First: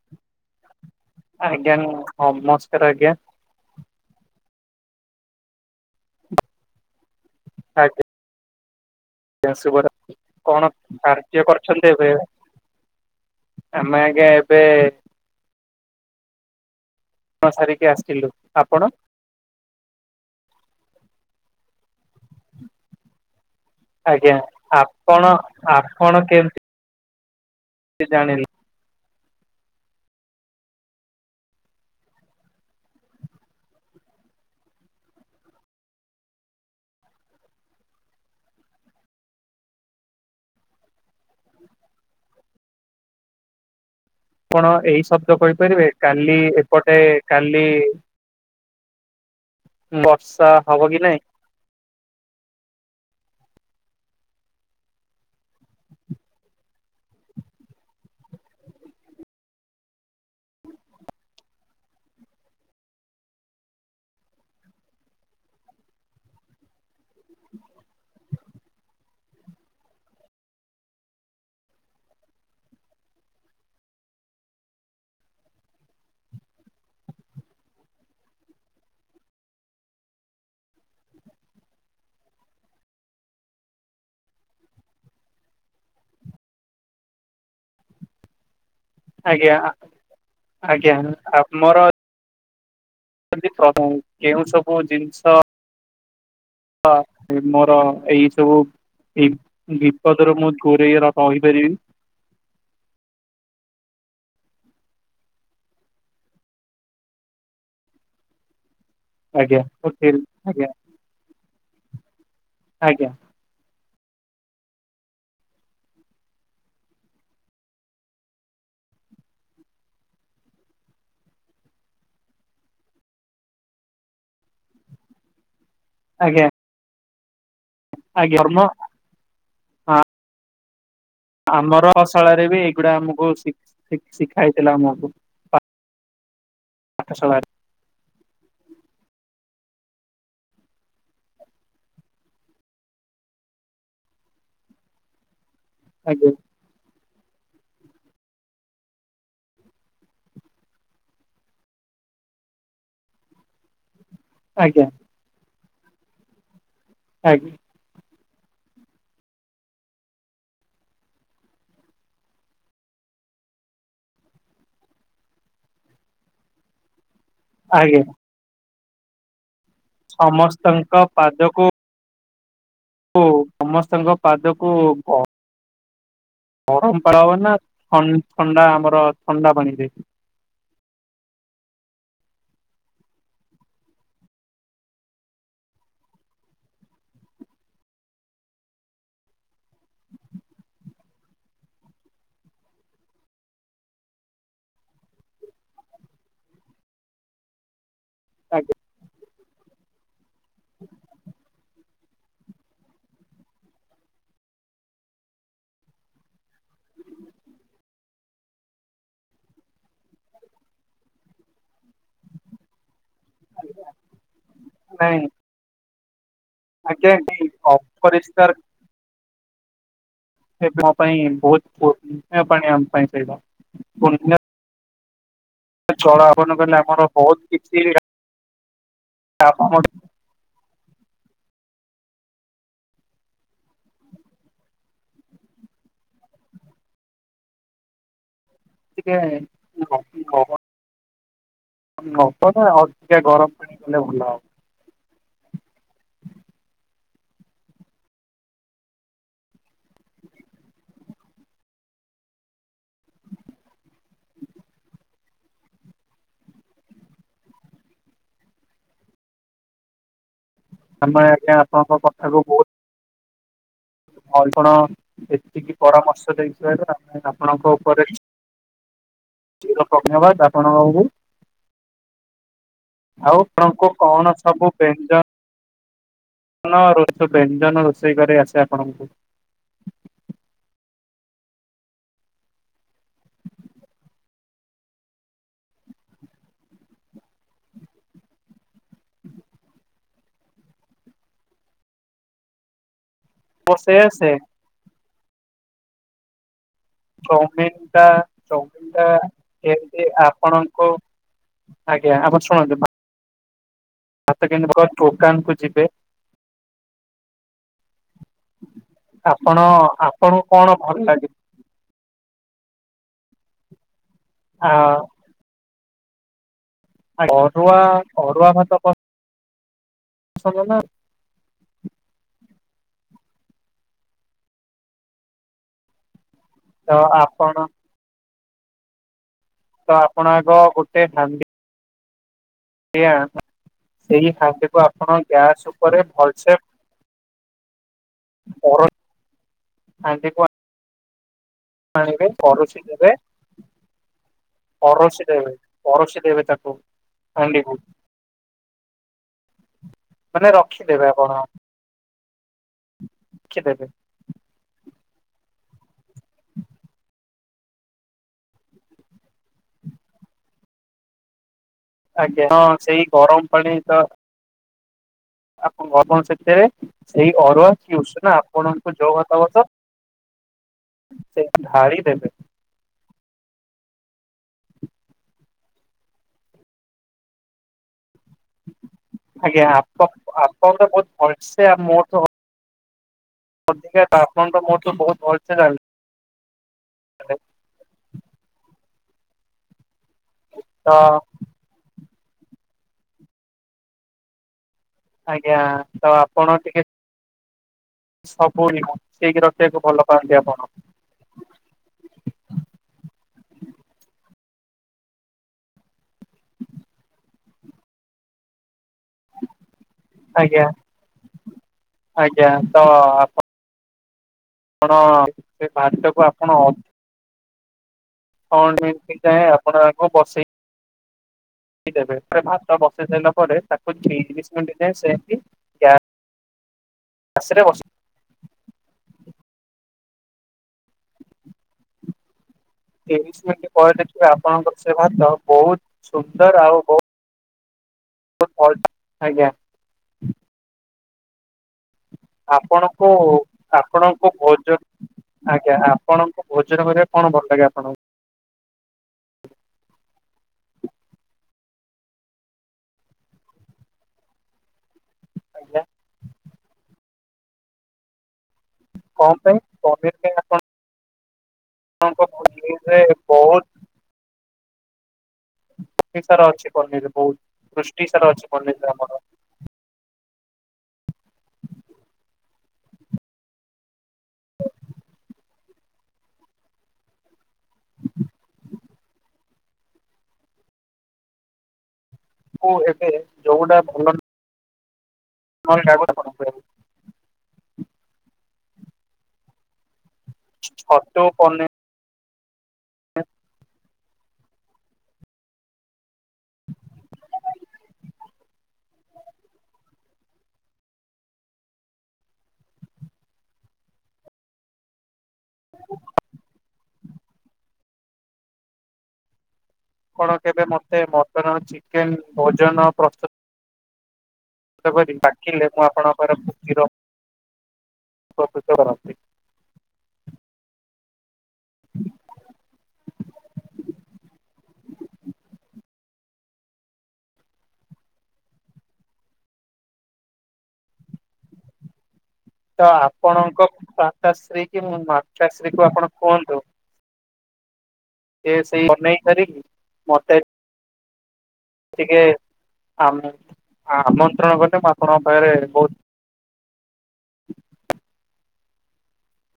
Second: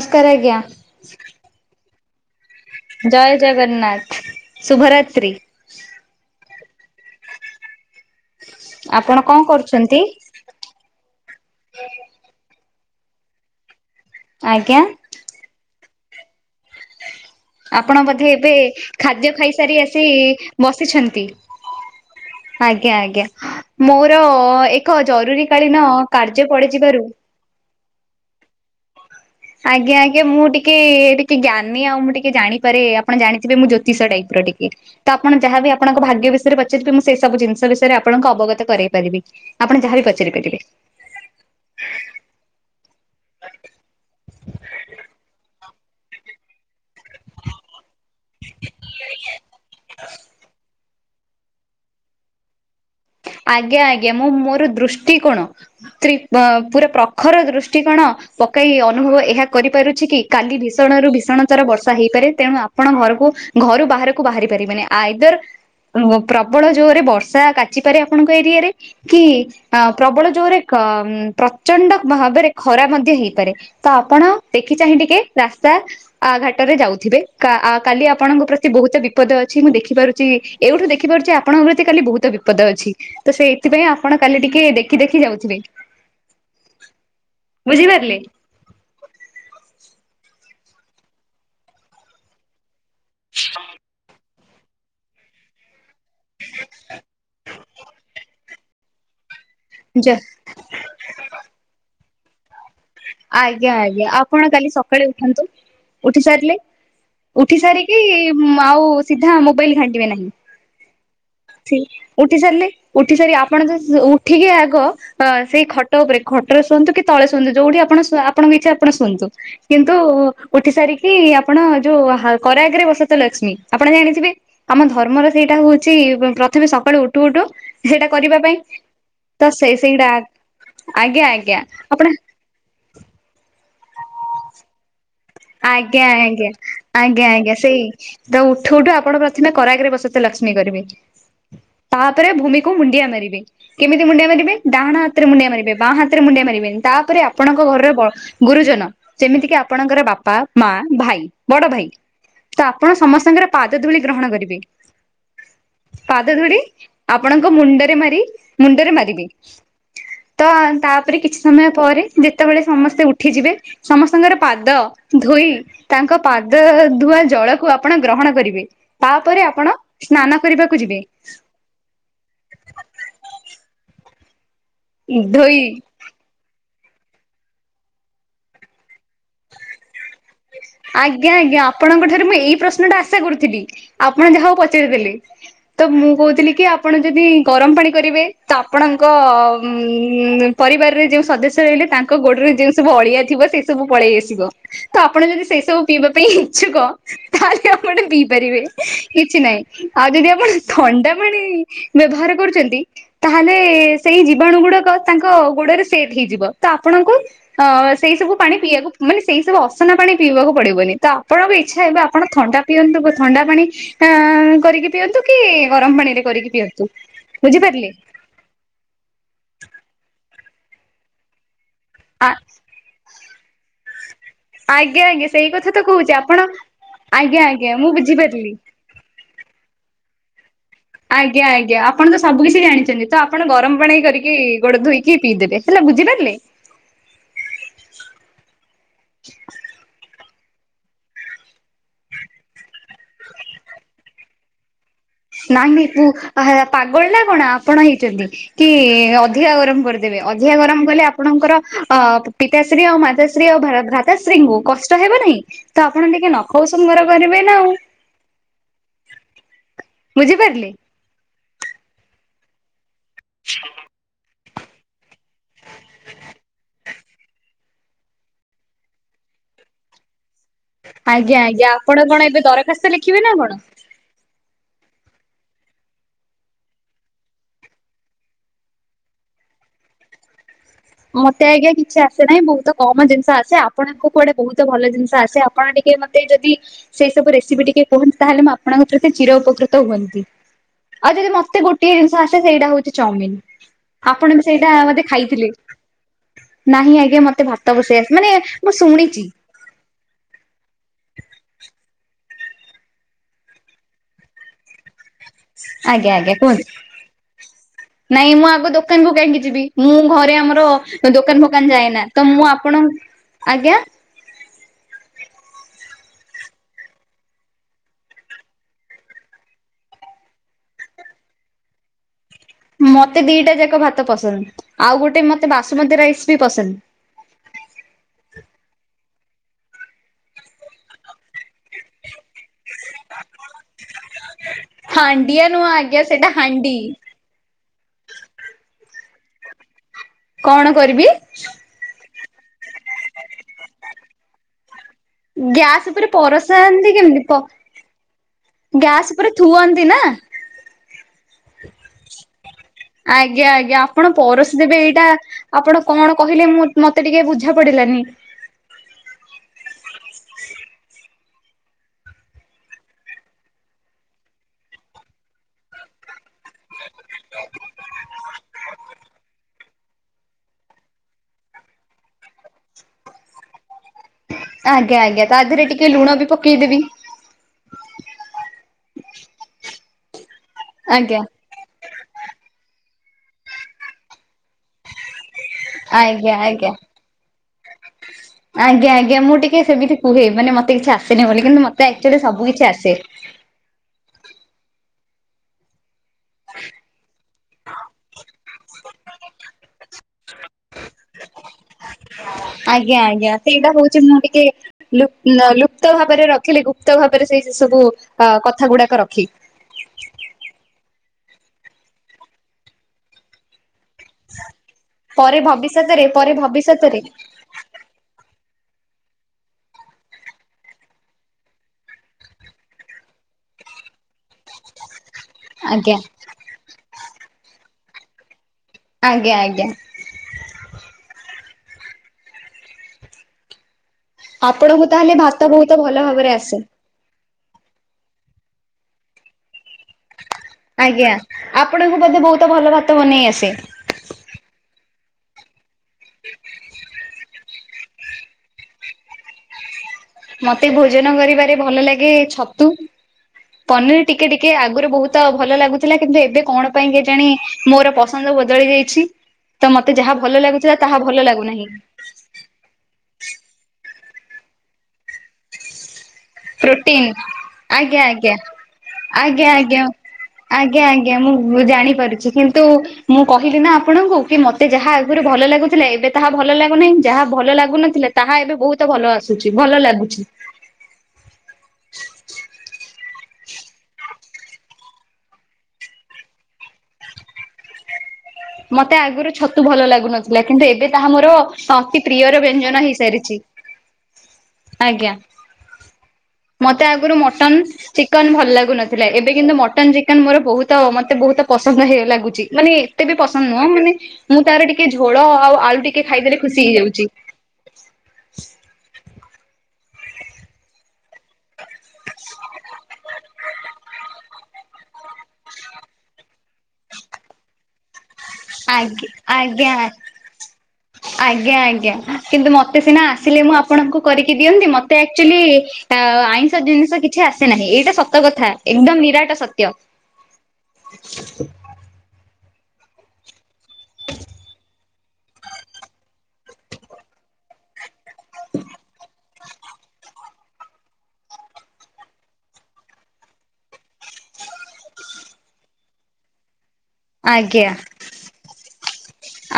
ଅସ୍କାର୍ ଆଜ୍ଞା। ଆଜ୍ଞା ନମ ନମସ୍କାର ଆଜ୍ଞା। ଜଗନ୍ନାଥ୍ ଶୁଭରାତ୍ରୀ। ଆଜ୍ଞା। ଆପଣ କଣ ଆଜ୍ଞା ଶୁଭ କରୁଛନ୍ତି? ରାତ୍ରି କଣ କାର୍ଯ୍ୟ କରୁଛନ୍ତି ଏବେ? ଆଜ୍ଞା ଏବେ ଆଜ୍ଞା କାମ ସାରିକି ଆପଣ ଆସିଲୁ ବୋଧେ ଏବେ ଆପଣ ଖାଦ୍ୟ ଖାଇ ସାରି ଆସି ବସିଛନ୍ତି ଆଜ୍ଞା ଆଜ୍ଞା। ମୋର ଆଜ୍ଞା ଏଖ ଆପଣ ଜରୁରୀ କାଳୀନ କାର୍ଯ୍ୟ ପଡିଯିବାରୁ ସେ ଜାଣିଲି। ଆଜ୍ଞା ଆଜ୍ଞା ମୁଁ ଟିକେ ଟିକେ ଜ୍ଞାନୀ ଆଉ ମୁଁ ଟିକେ ଜାଣିପାରେ ଆପଣ ଜାଣିଥିବେ ମୁଁ ଜ୍ୟୋତିଷ ଟାଇପ୍ର ଟିକେ। ତ ଆପଣ ଯାହା ବି ଆପଣଙ୍କ ଭାଗ୍ୟ ବିଷୟରେ ପଚାରିବେ ମୁଁ ସେଇ ସବୁ ଜିନ୍ଷ ବିଷୟରେ ଆପଣଙ୍କ ଅବଗତ କରେଇ ପାରିବି। ଆପଣ ଯାହାବି ପଚାରି ପାରିବେ? ଆପଣ ଏଇ ଶବ୍ଦ କହିପାରିବେ କାଲି ଏପଟେ କାଲି [inaudible] ବର୍ଷା ହବ କି ନାଇଁ? ଆଜ୍ଞା ଆଜ୍ଞା ମୁଁ ମୋର ଦୂଷ୍ଟି କୋଣ ତ୍ରି ପୁରା ପ୍ରଖର ଦୃଷ୍ଟିକୋଣ ପକାଇ ଅନୁଭବ ଏହା କରିପାରୁଛି କି କାଲି ଭୀଷଣ ରୁ ଭୀଷଣ ତର ବର୍ଷା ହେଇପାରେ ତେଣୁ ଆ ଆପଣ ଘରୁକୁ ଘରୁ ବାହାରକୁ ବାହାରି ପାରିବେନି ଆଇଦର୍ ଓ ପ୍ରବଳ ଜୋର୍ରେ ବର୍ଷା କାଚିପାରେ ଆପଣଙ୍କ ଏରିଆରେ। କି ଅ ପ୍ରବଳ ଯୋର୍ କ ପ୍ରଚଣ୍ଡ ଭାବରେ ଖରା ମଧ୍ୟ ହେଇପାରେ। ତ ଆପଣ ଦେଖି ଚାହିଁ ଟିକେ ରାସ୍ତା ଆ ଘାଟରେ ଯାଉଥିବେ କା ଆ କାଲି ଆପଣଙ୍କ ପ୍ରତି ବୋହୁତ ବିପଦ ଅଛି ମୁଁ ଦେଖିପାରୁଚି ଏଉଠୁ ଦେଖିପାରୁଛି ଆପଙ୍କ ପ୍ରତି କାଲି ବୋହୁତ ବି ବିପଦ ଅଛି ତ ସେ ଏଥିପାଇଁ ଆପଣ କାଲି ଟିକେ ଦେଖି ଦେଖି ଯାଉଥିବେ। ବୁଝିପାରିଲେ? ଆଜ୍ଞା ଆ ଆଜ୍ଞା ଆମର କେଉଁ ସବୁ ଜିନ୍ଷ ହ ମୋର ଏଇ ସବୁ ଏଇ ବିପଦରେ ମୁଁ ଜୋରେଇ ର ର କହିପାରିବି। ଆଜ୍ଞା, ଆଜ୍ଞା ଆପଣ କାଲି ସକାଳେ ଉଠନ୍ତୁ। ଉଠି ସାରିଲେ। ଉଠି ସାରିକି ଆଉ ସିଧା ଆଜ୍ଞା ମୋବାଇଲ ଘାଣ୍ଟିବେ ଆଜ୍ଞା ଆଜ୍ଞା ନାହିଁ। ଉଠି ସାରିଲେ ଆଜ୍ଞା ଉଠି ସାରି ଆପ୍ ଆପଣ ଯ ଉଠିକି ଆଗ ଅ ସେଇ ଖଟ ଉପରେ ଖଟ ରେ ଶୁଅନ୍ତୁ କି ତଳେ ଶୁଅନ୍ତୁ ଯୋଉଠି ଆପଣ ଆପଣଙ୍କ ଏ ଆପଣ ଶୁଅନ୍ତୁ। କିନ୍ତୁ ଉଠି ସାରିକି ଆପଣ ଯୋଉ କରାଗରେ ବସତ ଲକ୍ଷ୍ମୀ ଆପଣ ଜାଣିଥିବେ। ଆମ ଧର୍ମର ସେଇଟା ହଉଛି ଆଜ୍ଞା ପ୍ରଥମେ ସକାଳୁ ଉଠୁ ଉଠୁ ସେଇଟା ଆଜ୍ଞା କରିବା ପାଇଁ ଧର୍ମ ତ ସେଇ ହଁ ସେଇଟା ଆଜ୍ଞା, ଆଜ୍ଞ। ଆମର ଅଶାଳରେ ବି ଏଇଗୁଡା ଆମକୁ ଶି ଶିଖା ହେଇଥିଲା ଆମକୁ। ଆଜ୍ଞା - ଆଜ୍ଞା - ଆଜ୍ଞା - ପାଠଶାଳାରେ। ଆଜ୍ଞା। ସେଇ ତ ଉଠୁ ଉଠୁ ଆପଣ ପ୍ରଥମେ କରାଗରେ ବସତେ ଲକ୍ଷ୍ମୀ କରିବେ। ତାପରେ ଭୂମିକୁ ମୁଣ୍ଡିଆ ମାରିବେ କେମିତି ମୁଣ୍ଡିଆ ମାରିବେ ଡାହାଣ ହାତରେ ମୁଣ୍ଡିଆ ମାରିବେ। ବାଁ ହାତରେ ଆଜ୍ଞା ମୁଣ୍ଡିଆ ମାରିବେନି ତାପରେ ଆପଣଙ୍କ ଘର ବ ଗୁରୁଜନ ଯେମିତି କି ଆପ ଆପଣଙ୍କର ବାପା ମା ଭାଇ ବଡ ଭାଇ ତ ଆପଣ ସମସ୍ତଙ୍କର ପାଦ ଧୁଳି ଗ୍ରହଣ କରିବେ। ଆଜ୍ଞା ପାଦ ଧୁଳି ଆପଣଙ୍କ ଆଜ୍ଞା ମୁଣ୍ଡରେ ମାରି ମୁଣ୍ଡରେ ମାରିବେ। ତ ତାପରେ କିଛି ସମୟ ପରେ ଯେତେବେଳେ ସମସ୍ତେ ଉଠିଯିବେ ସମସ୍ତଙ୍କର ପାଦ ଧୋଇ ତାଙ୍କ ପାଦ ଧୁଆ ଜଳକୁ ଆପଣ ଆଜ୍ଞା ଗ୍ରହଣ କରିବେ। ତାପରେ ଆପଣ ସ୍ନାନ କରିବାକୁ ସମସ୍ତଙ୍କ ଯିବେ। ଓ ସମସ୍ତଙ୍କ ପାଦକୁ ଅ ଧୋଇ ଗରମ ପାଳ ହବ ନା ଥଣ୍ଡା ଆମର ଥଣ୍ଡା ପାଣି ରେ ଆଜ୍ଞା, ଆଜ୍ଞା ଆପଣଙ୍କ ଠାରୁ ମୁଁ ଏଇ ପ୍ରଶ୍ନ ଟା ଆଶା କରୁଥିଲି ଆପଣ ଯାହଉ ପଚାରିଦେଲେ। ତ ମୁଁ କହୁଥିଲି କି ଆପଣ ଯଦି ଗରମ ପାଣି କରିବେ ତା ଆପଣଙ୍କ ପରିବାରରେ ଯେଉଁ ସଦସ୍ୟ ରହିଲେ ତା ଗୋଡରେ ଯେ ସବୁ ଅଳିଆ ଥିବ ସେଇ ସବୁ ପଳେଇ ଆସିବ ତ ଆପଣ ଯଦି ସେ ସେ ସବୁ ପିଇବା ପାଇଁ ଇଚ୍ଛୁକ ତାହେଲେ ଆପଣେ ପିଇ ପାରିବେ ଆଜ୍ଞା କିଛି ନାହିଁ। ଆଉ ଯଦି ଆପଣ ଥଣ୍ଡା ପାଣି ବ୍ୟବହାର କରୁଛନ୍ତି। ତାହେଲେ ସେଇ ଜୀବାଣୁ ଗୁଡାକ ତାଙ୍କ ଗୋଡରେ ସେଟ ହେଇଯିବ ତ ଆପଣଙ୍କୁ ଅ ସେଇ ସବୁ ପାଣି ପିଇବାକୁ ମାନେ ସେଇ ସବୁ ଅସନା ପାଣି ପିଇବାକୁ ପଡିବନି ତ ଆପଣଙ୍କ ଇଚ୍ଛା ହେବେ ଆପଣ ଥଣ୍ଡା ପିଅନ୍ତୁ ଥଣ୍ଡା ପାଣି ଅ କରିକି ପିଅନ୍ତୁ। ନାଇଁ କି ଗରମ ପାଣିରେ କରିକି। ପିଅନ୍ତୁ। ଆଜ୍ଞା [unintelligible] ବୁଝିପାରିଲେ ଅପରିଷ୍କାର ମୋ ପାଇଁ ବହୁତ ଆ [unintelligible] ଆଜ୍ଞା, ଆଜ୍ଞା ସେଇ କଥା ତ କହୁଛି ଜଳ ଆପଣ, ଆହ୍ୱାନ କଲେ ଆମର ବହୁତ ଆଜ୍ଞା, ଆଜ୍ଞା କିଛି ମୁଁ ବୁଝିପାରିଲି। [unintelligible] ଆଜ୍ଞା, ଆଜ୍ଞା ଆପଣ ତ ସବୁ କିିଛି ଜାଣିଛନ୍ତି ତ ଆପଣ ଗରମ ପାଣି କରିକି ଗୋଡ ଧୋଇକି ପିଇଦେବେ। ହେଲା ବୁଝିପାରିଲେ। ଟିକେ [unintelligible] ନବ ନା ଅଧିକା ଗରମ ପାଣି ପିଇଲେ ଭଲ ହେବ। ନାଇ ନାଇଁ ପୁ ହେ ପାଗଳ ନା କଣ ଆପଣ ହେଇଛନ୍ତି? କି ଅଧିକା ଗରମ କରିଦେବେ ଅଧିକା ଗରମ କଲେ ଆପଣଙ୍କର ଅ ପି ପିତାଶ୍ରୀ ଆଉ ମାତାଶ୍ରୀ ଆଉ ଭା ଭ୍ରାତାଶ୍ରୀଙ୍କୁ କଷ୍ଟ ହେବ ନାହିଁ। ତ ଆପଣ ଟିକେ ନଖ ଉଷୁମ ଗରମ କରିବେ ନା ଆଉ। ବୁଝି ପାରିଲେ। ଆମେ ଆଜ୍ଞା ଆପଣଙ୍କ କଥାକୁ ବହୁତ ହ୍ୟାଲୋ। ଆପଣ ଏତିକି ପରାମର୍ଶ ଦେଇଥିବାରୁ ଆମେ ଆପଣଙ୍କ ଉପରେ ଚିରୁ ଧନ୍ୟବାଦ ଆପଣଙ୍କୁ ଆଜ୍ଞା ଆଜ୍ଞା ଆପଣ କଣ ଏବେ ଦରଖାସ୍ତ ଲେଖିବେ ନା ଆଉ କଣ? ଆପଣଙ୍କୁ କଣ ସବୁ ବ୍ୟଞ୍ଜନ ଆପଣ ବ୍ୟଞ୍ଜନ ରୋଷେଇ କରି ଆସେ ଆପଣଙ୍କୁ। ମତେ ଆଜ୍ଞା କିଛି ଆସେ ନାହିଁ ବହୁତ କମ ଜିନିଷ ଆସେ ଆପଣଙ୍କୁ କୁଆଡେ ବହୁତ ଭଲ ଜିନିଷ ଆସେ ଆପଣ ଟିକେ ଟିକେ ମୋତେ ଯଦି ସେ ସବୁ ରେସିପି ଟିକେ କୁହନ୍ତେ ତାହେଲେ ମୁଁ ଆପଣଙ୍କ ପ୍ରତି ଚୀର ଉପକୃତ ହୁଅନ୍ତି। ଆଉ ଯଦି ମତେ ଗୋଟଏ ଜିନିଷ ଆସେ ସେଇଟା ହଉଛି ଚଉମିନ ରୋଷେଇ ଆସେ ଆପଣ ବି ସେଇଟା ବୋଧେ ଖାଇଥିଲେ। ନାହିଁ ଆଜ୍ଞା ମତେ ଭାତ ବସେଇ ଚଉମିିନଟା ଆସେ ମାନେ ମୁଁ ଚଉମିନଟା ଶୁଣିଚି। ଏମତି ଆପଣଙ୍କୁ ଆଜ୍ଞା ଆପଣ ଶୁଣନ୍ତୁ? ସେକେଣ୍ଡ ଭଲ ଟୋକା ଆଜ୍ଞା ଆଜ୍ଞା କୁହନ୍ତୁ? ନାଇଁ ମୁଁ ଆଗ ଦୋକାନକୁ କାହିଁକି ଆପଣ ଯିବି ମୁଁ ଘରେ ଆପଣଙ୍କୁ ଆମର କଣ ଭଲ ଲାଗେ? ଦୋକାନ ଦୋକାନ ଯାଏନା ତ ମୁଁ ଆପଣ ଆଜ୍ଞା ହଁ। ଅରୁଆ ଅରୁଆ ଭାତ କଣ ଭଲ ନା। ମତେ ଦିଟା ଯାକ ଭାତ ପସନ୍ଦ ଆଉ ଗୋଟେ ମତେ ବାସୁମତୀ ରାଇସ ବି ପସନ୍ଦ। ତ ଆପଣ ତ ଆପଣ ଆଗ ଗୋଟେ ହାଣ୍ଡି ସେଇ ହାଣ୍ଡିକୁ ଆପଣ ହାଣ୍ଡିଆ ନୁହଁ ଗ୍ୟାସ୍ ଆଜ୍ଞା ଉପରେ ସେଇଟା ଭଲସେ ହାଣ୍ଡି। ପରଇ ହାଣ୍ଡି। କଣ କରିବି। ଆଣିବେ ପରୋଷୀ ଦେବେ ପରୋଷୀ ଗ୍ୟାସ ଉପରେ ପରସାନ୍ତି କେମିତି ହାଣ୍ଡିକୁ ଗ୍ୟାସ ଉପରେ ଥୁଅନ୍ତି ନା? ମାନେ ରଖିଦେବେ ଆପଣ? ଆଜ୍ଞା ଆଜ୍ଞା ରଖିଦେବେ ଆପଣ ପରୋଷୀଦେବେ ଏଇଟା ଆପଣ କଣ କହିଲେ ମୁଁ ମତେ ଟିକେ ବୁଝା ପଡିଲାନି। ଆଜ୍ଞା ହଁ ସେଇ ଗରମ ପାଣି ତ ଆପଣ ଆପଣ ସେଥିରେ ସେଇ ଅରୁଆ କି ଉସନା ଆପଣଙ୍କୁ ଯୋଉ ଭାତ ପସନ୍ଦ ସେଠି ଢାଳି ଦେବେ। ଆଜ୍ଞା ଆଜ୍ଞା ତା ଦେହରେ ଟିକେ ଲୁଣବି ପକେଇଦେବି। ଆଜ୍ଞା ଆପଣ ଆପଣ ତ ବହୁତ ଆଜ୍ଞା ଭ ସେ ମୋଠୁ ଅଧିକା ଆପଣ ତ ମୋଠୁ ବହୁତ ଭଲସେ ଜାଣି ଆଜ୍ଞା ଆଜ୍ଞା। ଆଜ୍ଞା ଆଜ୍ଞା ମୁଁ ଟିକେ ସେମିତି କୁହେ ମାନେ ମତେ କିଛି ତ ଆସେନି ବୋଲି କିନ୍ତୁ ମତେ ଆକଚୁଆଲି ସବୁ କିଛି ଆସେ। ଆଜ୍ଞା ତ ଆପଣ ଟିକେ ସବୁ ହି ସେଇକି ରଖିବାକୁ ଭଲ ପାଆନ୍ତି ଆପଣ। ଆଜ୍ଞା ଆଜ୍ଞା ସେଇଟା ହଉଛି ମୁଁ ଟିକେ ଲୁ ଅ ଲୁପ୍ତ ଭାବରେ ରଖିଲେ ଗୁପ୍ତ ଭାବରେ ସେଇ ସେ ସବୁ କଥା ଗୁଡାକ ରଖି ଆଜ୍ଞା ଆଜ୍ଞା ତ ଆ ପରେ ସେ ଭବିଷ୍ୟତରେ ଭାତକୁ ପରେ ଆପଣ ଭବିଷ୍ୟତରେ। କଣ ଏମତି ଚାେଁ ଆପଣ ଆଙ୍କୁ ବସେଇ ଦେବେ ପୁର ଭାତ ବସେଇ ସାରିଲା ପରେ ତାକୁ ଦିସେକେଣ୍ଡ ଯାଏ ସେମ୍ ଆଜ୍ଞା।। ଆସିଲେ ବସି ଆଜ୍ଞା ଆଜ୍ଞା। ତିରିଶ ମିନିଟ୍ ପରେ ଦେଖିବେ ଆପଣଙ୍କର ଆପଣଙ୍କୁ ସେ ତାହେଲେ ଭାତ ବହୁତ ଭଲ ବୋହୁତ ଭାବରେ ଆସେ। ସୁନ୍ଦର ଆଉ ବୋହୁତ [unintelligible] ଆଜ୍ଞା। ଆଜ୍ଞା ଆପଣଙ୍କୁ ବୋଧେ ବହୁତ ଭଲ ଭାତ ଆପଣଙ୍କୁ ବନେଇ ଆସେ? ଆପଣଙ୍କୁ ଭୋଜନ ଆଜ୍ଞା ଆପଣଙ୍କୁ ଭୋଜନ କରିବା କଣ ଭଲ ଲାଗେ ଆପଣଙ୍କୁ? ମତେ ଭୋଜନ କରିବାରେ ଭଲ ଲାଗେ ଛତୁ ପନିର ଟିକେ ଟିକେ ଆଗରୁ ବହୁତ ତ ଭଲ ଆଜ୍ଞା ଲାଗୁଥିଲା। କିନ୍ତୁ ଏବେ କଣ ପାଇଁ କେଜାଣି ମୋର ପସନ୍ଦ ବଦଳି ଯାଇଛି। କଣ ପାଇଁ ତ ମତେ ଯାହା ପନିର ପାଇଁ ଭଲ ଲାଗୁଥିଲା ତାହା ଭଲ ଲାଗୁନାହିଁ। ଆପଣଙ୍କ [unintelligible] ବହୁତ ପୃଷ୍ଟି ସାର ଅଛି ପ୍ରୋଟିନ୍ ପନିର ବହୁତ ଆଜ୍ଞା ପୃଷ୍ଟି ସାର ଆଜ୍ଞା ଅଛି ପନିରରେ ଆମର। ଆଜ୍ଞା ଆଜ୍ଞା। ଆଜ୍ଞା ଆଜ୍ଞା ମୁଁ ଜାଣିପାରୁଛି କିନ୍ତୁ ମୁଁ କହିଲି ନା ଆପଣଙ୍କୁ କି ମତେ ଯାହା ଆଗରୁ ଭଲ ଲାଗୁଥିଲା ଏବେ ତାହା ଭଲ ଲାଗୁନାହିଁ। ଯାହା ଭଲ ଲାଗୁନଥିଲା ତାହା ଏବେ ବହୁତ ଭଲ ଆସୁଛି ଭଲ ଲାଗୁଛି। ମୁଁ ଏବେ ଯୋଉଟା ଭଲ [unintelligible] ମତେ ଆଗରୁ ଛତୁ ଭଲ ଲାଗୁନଥିଲା। କିନ୍ତୁ ଏବେ ତାହା ଛତୁ ମୋର ପନିର ଅତି ପ୍ରିୟର ବ୍ୟଞ୍ଜନ ହେଇସାରିଛି ଆଜ୍ଞା। ମତେ ଆଗରୁ ମଟନ୍ ଚିକେନ ଭଲ ଲାଗୁନଥିଲା। ଏବେ କିନ୍ତୁ ମଟନ ଚିକେନ ମୋର ବୋହୁତ ମତେ ବୋହୁତ ପସନ୍ଦ ହେ ଲାଗୁଛି ମାନେ ଏତେ ବି ପସନ୍ଦ ନୁହଁ ମାନେ ମୁଁ ତାର ଟିକେ ଝୋଳ ଆଉ ଆଳୁ ଟିକେ ଖାଇଦେଲେ ଖୁସି ହେଇଯାଉଛି। କଣ କେବେ ମତେ ମଟନ୍ ଚିକେନ ଭୋଜନ ପ୍ରସ୍ତୁତ କରି କି ଡାକିଲେ ମୁଁ ଆପଣଙ୍କର ଉପକୃତ ଆଗ କରନ୍ତି। ଆଜ୍ଞା। ଆଜ୍ଞା ଆଜ୍ଞା କିନ୍ତୁ ମତେ ସିନା ଆସିଲେ ମୁଁ ଆପଣଙ୍କୁ କରିକି ଦିଅନ୍ତି। ମତେ ଆକଚୁଲି ଆଇଁଷ ଜିନିଷ କିଛି ଆସେ ନାହିଁ। ଏଇଟା ସତ କଥା ଏକଦମ ନିରାଟ ସତ୍ୟ। [unintelligible] ତ ଆପଣଙ୍କ ମାତାଶ୍ରୀ କି ମାତାଶ୍ରୀ କୁ ଆପଣ କୁହନ୍ତୁ। ଯେ ସେଇ ବନେଇ କରି [unintelligible] ଟିକେ ଆମ ଆମନ୍ତ୍ରଣ କଲେ ମୁଁ ଆପଣଙ୍କ ପାଖରେ ବୋହୁତ ଆଜ୍ଞା।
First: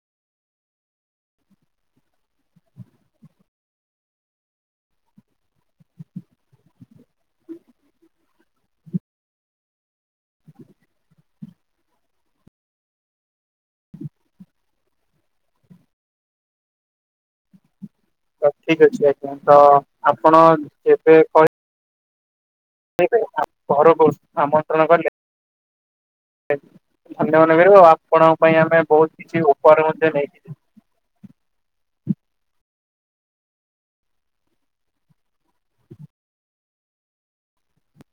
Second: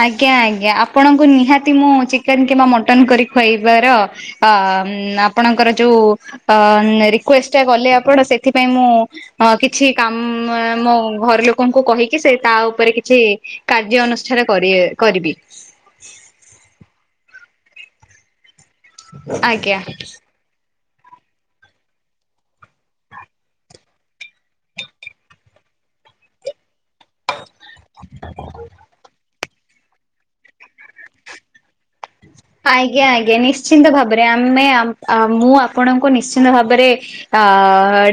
ଆଜ୍ଞା ଆଜ୍ଞା ଆପଣଙ୍କୁ ନିହାତି ମୁଁ ଚିକେନ କିମ୍ବା ମଟନ କରି ଖୁଆଇବାର ଅ ଆପଣଙ୍କର ଯୋଉ ରିକ୍ୱେଷ୍ଟଟା କଲେ ଆପଣ ସେଥିପାଇଁ ମୁଁ ଅ କିଛି କାମ ମୋ ଘର ଲୋକଙ୍କୁ କହିକି ସେ ତା ଉପରେ କିଛି କାର୍ଯ୍ୟ ଅନୁଷ୍ଠାନ କରି କରିବି। ତ ଠିକ ଅଛି ଆଜ୍ଞା ତ ଆପଣ ଏବେ କହି ସେପାଇ ଘରକୁ ଆମନ୍ତ୍ରଣ କଲେ ଧନ୍ୟ ମନେ କରିବୁ। ଆପଣଙ୍କ ପାଇଁ ଆମେ ବୋହୁତ କିଛି ଉପହାର ମଧ୍ୟ ନେଇଥିବୁ। [unintelligible] ଆଜ୍ଞା ଆଜ୍ଞା ନିଶ୍ଚିନ୍ତ ଭାବରେ ଆମେ ମୁଁ ଆପଣଙ୍କୁ ନିଶ୍ଚିନ୍ତ ଭାବରେ ଅ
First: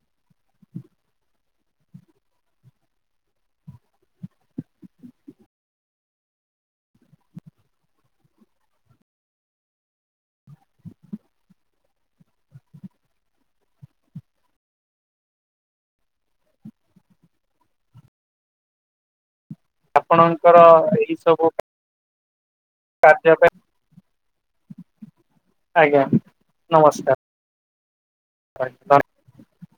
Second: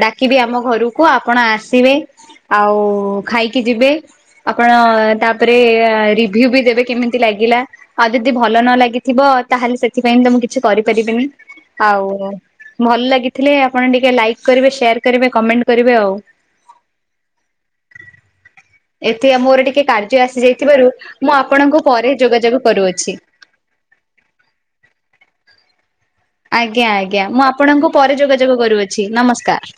ଡାକିବି ଆମ ଘରକୁ ଆପଣ ଆସିବେ ଆଉ ଖାଇକି ଯିବେ। ଆପଣ ତାପରେ ରିଭ୍ୟୁ ବି ଦେବେ କେମିତି ଲାଗିଲା। ଆଉ ଯଦି ଭଲ ନ ଲାଗ ଥିବ ତାହେଲେ ସେଥିପାଇଁ ତ ମୁଁ କିଛି କରିପାରିବିନି। ଆଉ ଭଲ ଲାଗିଥିଲେ ଆପଣ ଟିକେ ଲାଇକ୍ କରିବେ ସେୟାର କରିବେ କମେଣ୍ଟ କରିବେ ଆଉ। ଏତେ ଆ ମୋର ଟିକେ କାର୍ଯ୍ୟ ଆସି ଆପଣଙ୍କର ଯାଇଥିବାରୁ ଏଇ ମୁଁ ସବୁ ଆପଣଙ୍କୁ ପରେ ଯୋଗାଯୋଗ କରୁଅଛି। କାର୍ଯ୍ୟ ପାଇଁ ଆଜ୍ଞା। ଆଜ୍ଞା ଆଜ୍ଞା। ନମସ୍କାର। ମୁଁ ଆପଣଙ୍କୁ ପରେ ଯୋଗାଯୋଗ କରୁଅଛି। ନମସ୍କାର।